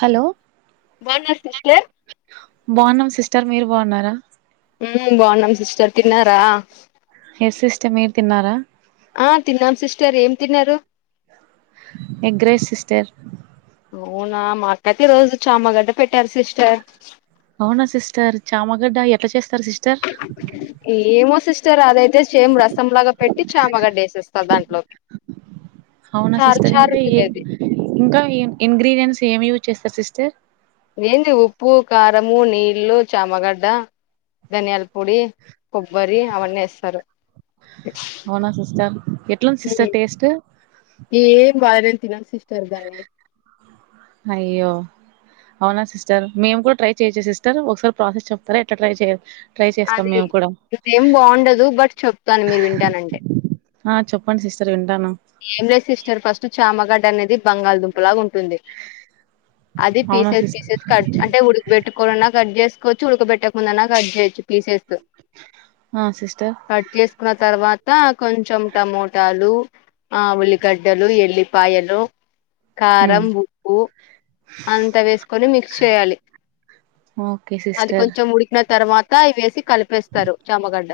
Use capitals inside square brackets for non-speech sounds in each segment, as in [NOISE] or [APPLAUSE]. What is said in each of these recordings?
Hello బావున్నారా sister బావున్నాం sister మీరు బావున్నారా ఊమ్ బావున్నాం సిస్టర్ తిన్నారా ఎస్ సిస్టర్ మీరు తిన్నారా ఆ తిన్నాం సిస్టర్ ఏం తిన్నరు ఎగ్ రైస్ సిస్టర్ అవునా మాకైతే ఈ రోజు చామగడ్డ పెట్టారు సిస్టర్ అవునా సిస్టర్ చామగడ్డ ఎట్లా చేస్తారు సిస్టర్ ఏమో సిస్ స్టర్ అదయితే సేమ్ రసంలాగా పెట్టి చామగాడ్డ డేసేస్తారు దాంట్లోకి అవునా చార్ సిస్టర్ చార్ ఇంకా ఏ ఉంటుందది ఇంకా ఇంగ్రీడియంట్స్ ఏమి యూజ్ చేస్తారు సిస్టర్ ఏంది ఉప్పు కారము నీళ్ళలు చామగడ్డ ధనియాల పొడి కొబ్బరి అవన్నీ వేస్తారు ఎట్లా ఉంది సిస్టర్ టెస్ట్ ఏం బలే తినను సిస్టర్ కాని అయ్యో అవునా సిస్టర్ మేము కూడా ట్రై చేయచ్చ సిస్టర్ ఒకసారి ప్రాసెస్ చెప్తారా ఎట్లా ట్రై చేయ్యాలి అది ఆదేం బాగుండదు బట్ చెప్తాను మీరు వింటానంటే ఆ చెప్పండి సిస్టర్ వింటాను ఏం లేదు సిస్టర్ ఫస్ట్ చామగడ్డ అనేది బంగాళదుంపు లాగా ఉంటుంది అది అవునా పీసేస్ సిస్టర్ పీసేస్ కట్ అంటే ఉడి కాపెట్టుకోన్నా కట్ చేసుకోవచ్చు ఉడకబెట్టా కుండాన్నా కట్ చేయొచ్చు పీసెస్ ఆ సిస్టర్ కట్ చేసుకున్న తర్వాత కొంచెం టమోటాలు ఆ ఉల్లి గాడ్డలు ఎల్లి పాయలు కారం ఉప్పు అంతా వేసుకొని మిక్స్ చేయాలి ఓకే అది సిస్టర్ కొంచెం ఉడికిన తర్వాత ఇ వేసి కలిపేస్తారు చామగడ్డ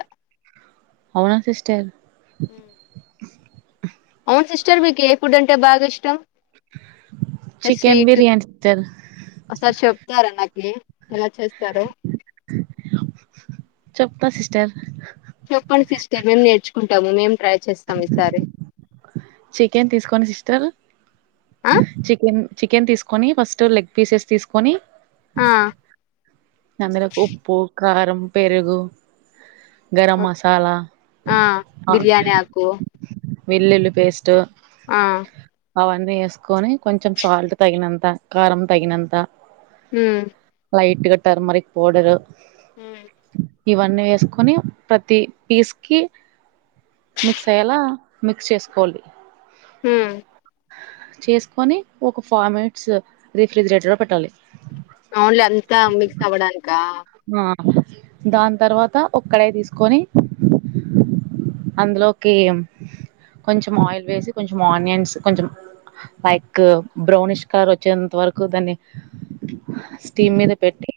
అవునా సిస్టర్ అవును సిస్టర్ మీకు ఏ ఫుడ్ అంటే బాగా ఇష్టం చికెన్ స్వీట్ బిర్యానీ సిస్టర్ ఒకసారి చెప్తారా నాకి ఎలా చేస్తారో చెప్తా సిస్టర్ చెప్పండి సిస్టర్ మేము నేర్చుకుంటాము మేము ట్రై చేస్తాం ఈ సారి చికెన్ తీసుకోని సిస్టర్ ఆ చికెన్ చికెన్ తీసుక కొని ఫస్ట్ లెగ్ పీసెస్ తీసుకొని ఆ అందులో ఉప్పు కారం పెరుగు గరం మసాలా ఆ బిర్యానీ ఆకు వెల్లుల్లి పేస్ట్ ఆ అవన్నీ వేసుకొని కొంచెం సాల్ట్ తగినంత కారం తగినంత ఉమ్ లైట్గా టర్మరక్ పోడరు ఉమ్ ఇవన్నీ వేసుకొని ప్రతి పీస్ కి మిక్స్ అయ్యేలా మిక్స్ చేసుకోవాలి ఉమ్ చేసుకొని ఒక ఫైవ్ మినిట్స్ రిఫ్రిజిరేటర్లో పెట్టాలి ఓన్లీ అంతా మిక్స్ అవడానిక ఆ దాన్ తర్వాత ఒక్కడే తీసుకొని అందులోకి కొంచెం ఆయిల్ వేసి కొంచం ఆనియన్స్ కొంచెం లైక్ బ్రౌనిష్ కలర్ ఒచ్చేంత వరకు దాన్ని స్టీమ్ హ్మ్ మీద పెట్టి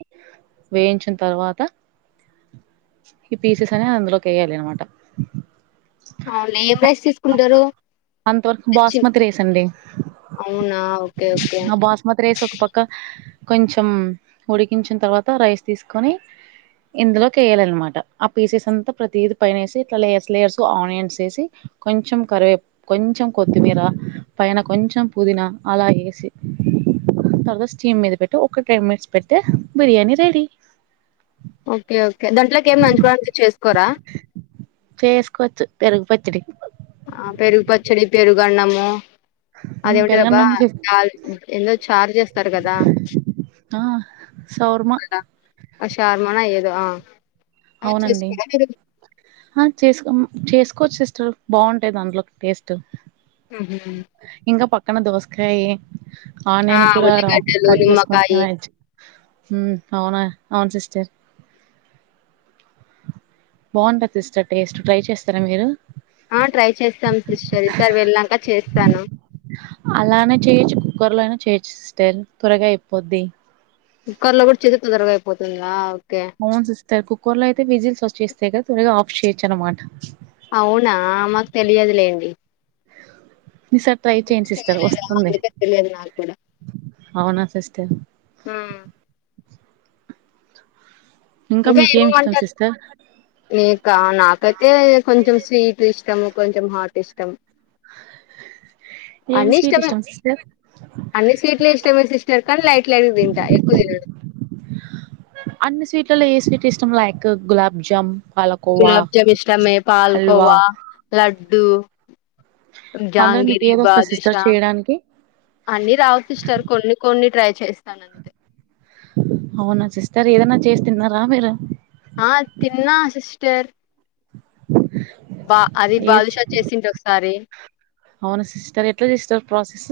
వేయించిన తర్వాత ఈ పీసెస్ అనే అందులోకి ఏయాలి అనమటా అవును ఏం రైస్ తీసుకుంటరు. అంతవరకు బాస్మతి రేస్ అండి. అవునా ఓకే ఓకే ఆ బాస్మతి రేస్ ఒక పక్ క కొంచెం ఉడికించిన తర్వాత రైస్ తీసుకొని ఇందులోకి ఎయాలనమాట ఆ పీసెస్ అంతా ప్రతీది పైనేసి ఇట్లా లేయర్స్ లేయర్స్ కు ఆనియన్స్ ఏసి కొంచెం కరివేపు కొంచెం కొత్తిమీరా పైన కొంచెం పుదీనా అలా ఏసి తర్వాత స్టీమ్ మీద పెట్టు ఒక టెన్ మినిట్స్ పెడ్తే బిర్యానీ రెడీ ఓకే ఓకే దాంట్లో కేమన నంచుకోవడానికి చేసుకోరా చేసుకోవచ్చు పెరుగు పచ్చడి. ఆ పెరుగు పచ్చడి పెరుగు అన్నము. అదేమింటిదబ్బా పెరుగన్నం చేసి చ ఎందో చారు జేస్తరు గదా! ఆ సౌర్మా షార్మనొ ఏదో ఆ అవి అవునండి. చేసుకోరా మీరు ఆ చేసుకో చేసుకోవచ్చు సిస్టర్ బావుంటాయి దాంట్లో అందులో టేస్ట్ హుహు. ఇంగ పక్కన దోసకాయి. ఆ ఆనియన్ కూడ రావు ఉల్లిగడ్డలు కట్ నిమ్మకాయి చేసుకుంటనే ఒచ్చ్ ఊ అవునా అవును సిస్టర్ బావుంటది సిస్టర్ టేస్ట్ ట్రై చేస్తారా మీరు ఆ ట్రై చేస్తాం సిస్టర్ ఈ సారి వెళ్ళాక చేస్తాను. అలానే చేయొచ్చు కుక్కర్ లోఐనా చేయొచ్చు సిస్టర్ త్వరగా అయిపోద్ది. కుక్కర్ లో గూడ చెతి తొందరగా అయిపోతుంది ఆ ఓకే అవును సిస్టర్ కుక్కర్ లో అయితే విజిల్స్ వచ్చేస్తాయి కదా త్వరగా ఆఫ్ చేయొచ్చు అనమాట అవునా మాకు తెలియదులేండి. ఈసారి ట్రై చెయండి సిస్టర్ చేయలేదా వస్తుంది. అందుకే తెలియదు నాకు కూడా అవునా సిస్టర్ ము ఇంకా ఉంటే మీకేమి ఇష్టం ఇవ్వమంటరు. సిస్టర్ నీకా నాకైతే కొంచెం స్వీట్ ఇష్టము, కొంచెం హాట్ ఇష్టం. ఏం అన్ని స్వీట్ ఇష్టమే ఇష్టం సిస్టర్ అన్ని స్వీట్లు ఇష్టమే సిస్టర్ కానీ లైట్ లైట్గా తింటా ఎక్కువ తినను అన్ని స్వీట్లలో ఏ స్వీట్ ఇష్టం లైక్ గులాబ్ జామ్ పాలకోవా గులాబ్జామ్ ఇష్టమే హల్వా పాల్కోవా లడ్డు అందులో మీకు జాంగిరి, ఏదొస్తది సిస్టర్ బాదుషా చేయడానికి అన్ని రావు సిస్టర్ కొన్ని కొన్ని ట్రై చేస్తాను అంతే అవునా సిస్టర్ ఏదనా చేసి తిన్నారా మీరు ఆ తిన్నా సిస్టర్ బా అది ఏ బాదుషా చేసింది ఒకసారి అవునా సిస్టర్ ఎట్లా చేసినర్ ప్రాసెస్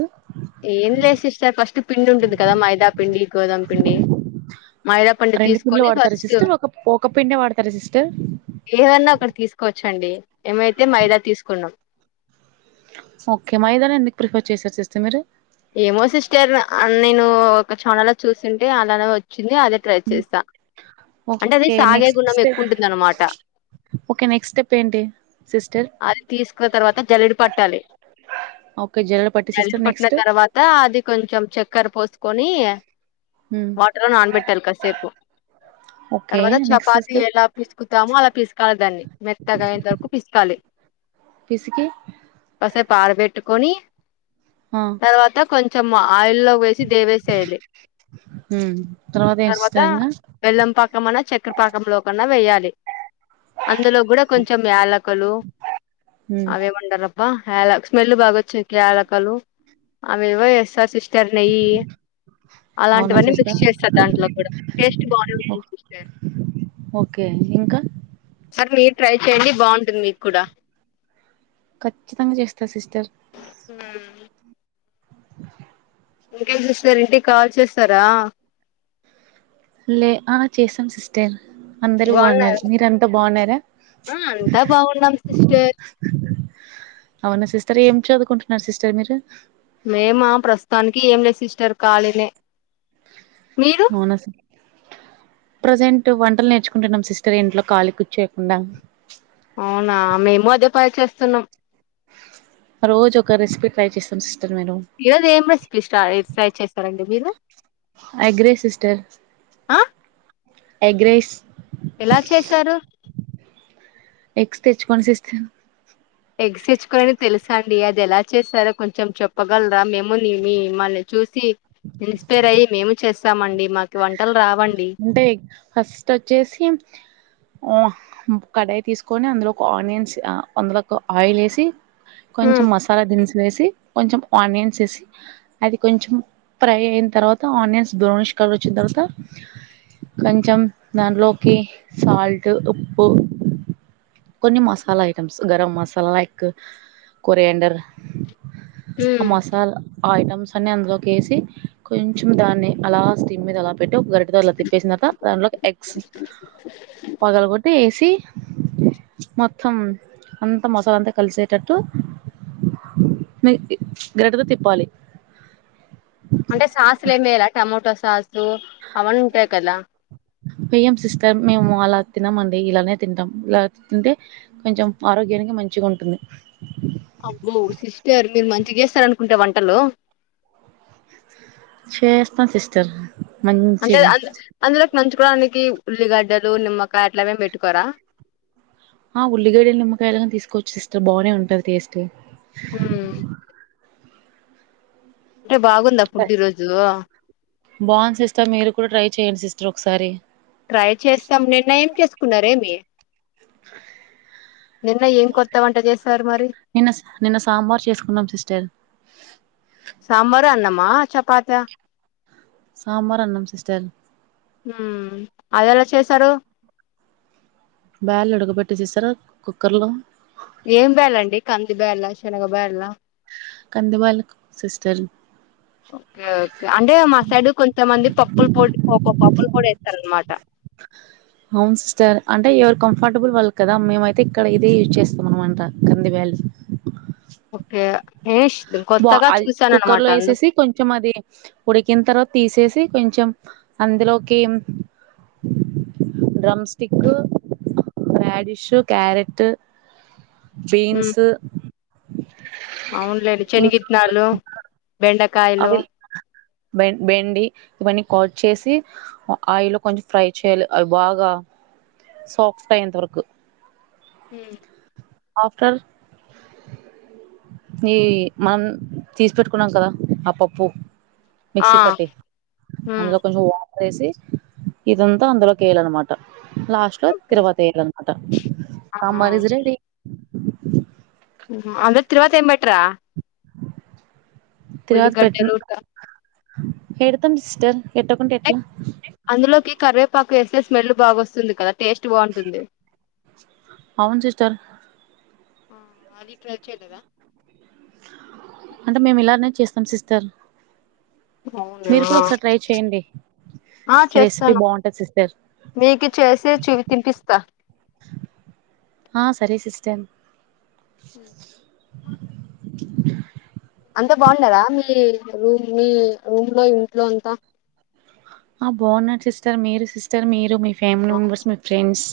ఏం లేదు సిస్టర్ ఫస్ట్ పిండి ఉంటుంది కదా మైదా పిండి గోదామ పిండి మైదాపిండి తీసుకొని ఫస్ట్ పిండి పడతారా సిస్టర్ ఏదైన్నా ఒకటి తీసుకోవచ్చండి మేమైతే మైదా తీసుకున్నాం ఓకే మైదాన ఎందుకు ప్రిఫర్ చేసారు సిస్టర్ మీరు ఏమో సిస్టర్ నేను ఒక చానల్లో చూసుంటే అలానే వచ్చింది అద ట్రై చేస్తా అంటే అదే ఓకే సాగే నెక్స్ట్ గుణం స్టెప్ ఎక్కువటుందనమాట ఓకే నెక్స్ట్ స్టెప్ ఏంటి సిస్టర్ అది తీసుకున్న తర్వాత జల్లేడ పట్టాలి ఓకే జల్లెడ పట్టి సిస్టర్ నెక్స్ట్ తర్వాత అది కొంచెం చక్కర పోసుకొని ఉమ్ వాటర్లో నానబెట్టాలి కాసేపు ఓకే తర్వాత నెక్స్ట్ చపాతి సిస్టర్ ఎలా పీసుకుతామో అలా పిసకలి దాన్ని మెత్తగాయంతే వరకు పిసుకాలి పిసికి కాసేపూ అరపెట్టుకొని ఆ తర్వాత కొంచెం ఆయిల్లో వేసి దేవేశేయాలి ఉమ్ ఏం తర్వాత సిస్టర్ ఇంగా బెల్లం పాకం అన్నా చక్కెరపాకంలో కన్నా వెేయాలి అందులో కూడా కొంచెం యాలకలు ఉమ్ అవి ఏమంటారు బా హ స్మెల్ బాగాచ్చే యాలకులు అవేవో వేస్తారు సిస్టర్ నెయ్యి అవునా అలాంటివన్నీ మిక్స్ సిస్టర్ చేస్తారు దాంట్లో కూడా టేస్ట్ బాగానే ఉంది సిస్టర్ ఓకే ఇంకా అక్కడ మీరు ట్రై చేయడి బాగుంటుంది మీకు కూడా ఖచ్చితంగా చేస్తా సిస్టర్ ఉమ్ ఇంకేం సిస్టర్ ఇంటికి కాల్ చేస్తారా లే ఆ చేసాం సిస్టర్ అందరు బాగున్నారు బాగున్నారా మీరంతా బాగున్నారా ఆ అంతా బాగున్నాం సిస్టర్ అవునా సిస్టర్ ఏం చదువుకుంటున్నారు సిస్టర్ మీరు మేము ప్రస్తుతానికి ఏం లేదు సిస్టర్ కాలీనే మీరు అవునా ప్రజెంట్ వంటలు నేర్చుకుంటున్నాం సిస్టర్ ఇంట్లో ఖాళీ కూర్చోకుండా అవునా మేము అదే పని చేస్తున్నాం రోజు ఒక రెసిపీ ట్రై చేస్తాం సిస్టర్ మీరు ఈరోజు ఏం రెసిపీ స్ట ట్రై చేస్తారండి మీరు ఎగ్ రైస్ సిస్టర్ ఆ ఎగ్ రైస్ ఎలా చేసారు ఎగ్స్ తెచ్చుకొని సిస్టర్ ఎగ్స్ తెచ్చుకొని అని తెలుసాండి అది ఎలా చేస్తారో కొంచెం చెప్పగలరా మేము మిమల్ని చూసి ఇన్స్పైర్ అయ్యి మేము చేస్తామండి మాకు వంటలు రావండి అంటే ఫస్ట్ వొచ్చేసి ఓ కడాయి తీసుకొని అందులో ఒక ఆనియన్స్ అందులోకి ఆయిల్ వేసి కొంచెం ఉమ్ మసాలా దినుసులు వేసి కొంచెం ఆనియన్స్ వేసి అది కొంచెం ఫ్రై అయిన తర్వాత ఆనియన్స్ బ్రౌనిష్ కలర్ వచ్చిన తర్వాత కొంచం దాంట్లోకి సాల్ట్ ఉప్పు కొన్ని మసాలా ఐ గరం మసాలా లైక్ కొరండర్ ఆ మసాల ఆ ఐటమ్స్ అన్ని అందులోకేసి కొంచెం దాన్ని అలా స్టీమ్ మీద అలా పెట్టి గరి [UNINTELLIGIBLE] ఆదెలె తిప్పేసినక దాంట్లోకి ఎగ్స్ పగలు కొట్టి వేసి మొత్తం అంతా మసాల అంతా కలిసేటట్టు మీ గరిట తో తిప్పాలి అంటే సాస్లుమేయలా టమోటో సాస్ అవన్నీ ఉంటాయి కదా వేయ్యం సిస్టర్ మేము అలా తినమ అండి ఇలానే తింటాం ఇలా తింటే కొంచెం ఆరోగ్యానికి మంచిగా ఉంటుంది అబ్బో సిస్టర్ మీరు మంచిగా చేస్తార అనుకుంటా వంటలు చేస్తా సిస్టర్ అంటే మంచిగా అందు అందులోకి నంచుకోవడానికి ఉల్లిగడ్డలు నిమ్మకాయ అట్లావేమి పెట్టుకోరా ఆ ఉల్లిగాడయలు నిమ్మకాయలాగాని తీసుకోవచ్చు సిస్టర్ బాగానే ఉంటుది టేస్ట్ ఉం అంటే బాగుందా ఫుడ్ ఈ రోజు బాగుంది సిస్టర్ మీరు కూడా ట్రై చెయ్యండి సిస్టర్ ఒకసారి ట్రై చేస్తాం నిన్న ఏం చేసుకున్నారేమి స నిన్న ఏం కొత్త వంట చేసే నిన్న నిన్న సాంబార్ చేసుకున్నాం సిస్టర్ సాంబార్ అన్నమ్మా చపాత సాంబార్ అన్నం సిస్టర్ ఉం అది ఎలా చేసారు బ్యాల్ వుడగబెట్టేసస్తారా కుక్కర్ లో ఏం బేలండి కంది బేలా శనగ బేలా కందు బాల సిస్టర్ ఓకే ఓకే అంటే మా సైడ్ కొంతమంది పప్పుల పొడి కో పప్పుల పొడి వేస్తార అనమాట అవును సిస్టర్ అంటే ఎవరు కంఫర్టబుల్ వాళ్ళు కదా మేమైతే ఇక్కడ ఇదే యూజ్ చేస్తాం అనమాంట కంది బేల్ ఓకే ఇస్ బా కొత్తగా అది చూసాను కుక్కర్ అనమాట లో అందుకు వేసేసి కొంచెం అది ఉడికిన తర్వాత తీసేసి కొంచెం అందులోకి drumstick radish carrot beans అవును లేండి చనగ ఇంకా ఇత్తనాలు బెండ అవి బె బెండి ఇవన్నీ కాట్ చేసి ఆయిలో కొంచెం ఫ్రై చేయాలి అవి బాగా సోఫ్ట్ అయంతవరకు ఉం ఆఫ్టర్ ఈ మనం తీసి పెట్టుకున్నాం కదా ఆ పప్పు ఆ మిక్సీ పట్టి మ్మ్ అందులో కొంచం వాము ఏసి ఇదంతా అందులోకి ఏయాలనమాట లాస్ట్ ఓకే తిరువాత ఏయాలా అనమాట ఆహా సాంబార్ ఇస్ రెడి అంద్ తిరువాతా ఎంబెట్రా తరువాత పెట్టిన ఉల్లిగడ్డలు ఎడతం సిస్టర్ ఎట్టకుంటే ఎట్ల అందులోకి కరివేపాకు వేస్తే స్మెల్ బాగొస్తుంది కదా టేస్ట్ బాగుంటుంది. అవును సిస్టర్ ఆ అది ట్రై చేయలేదా అంటే మేము ఇలానే చేస్తాం సిస్టర్ అవునా మీరు కూడా ఒకసారి ట్రై చేయండి ఆ ఈ రెసిపీ చేస్తాను. బాగుంటది సిస్టర్ మీకి చేసి చూ తినిపిస్తా. ఆ సరే సిస్టర్ మ్ అంతా బాగుండరా మీ రూమ్ మీ రూమ్ లో ఇంట్లో అంతా ఆ బాగున్నారు సిస్టర్ మీరు సిస్టర్ మీరు, మీ ఫ్యామిలీ ఆ మెంబర్స్, మీ ఫ్రెండ్స్?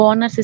బాగున్నారు సిస్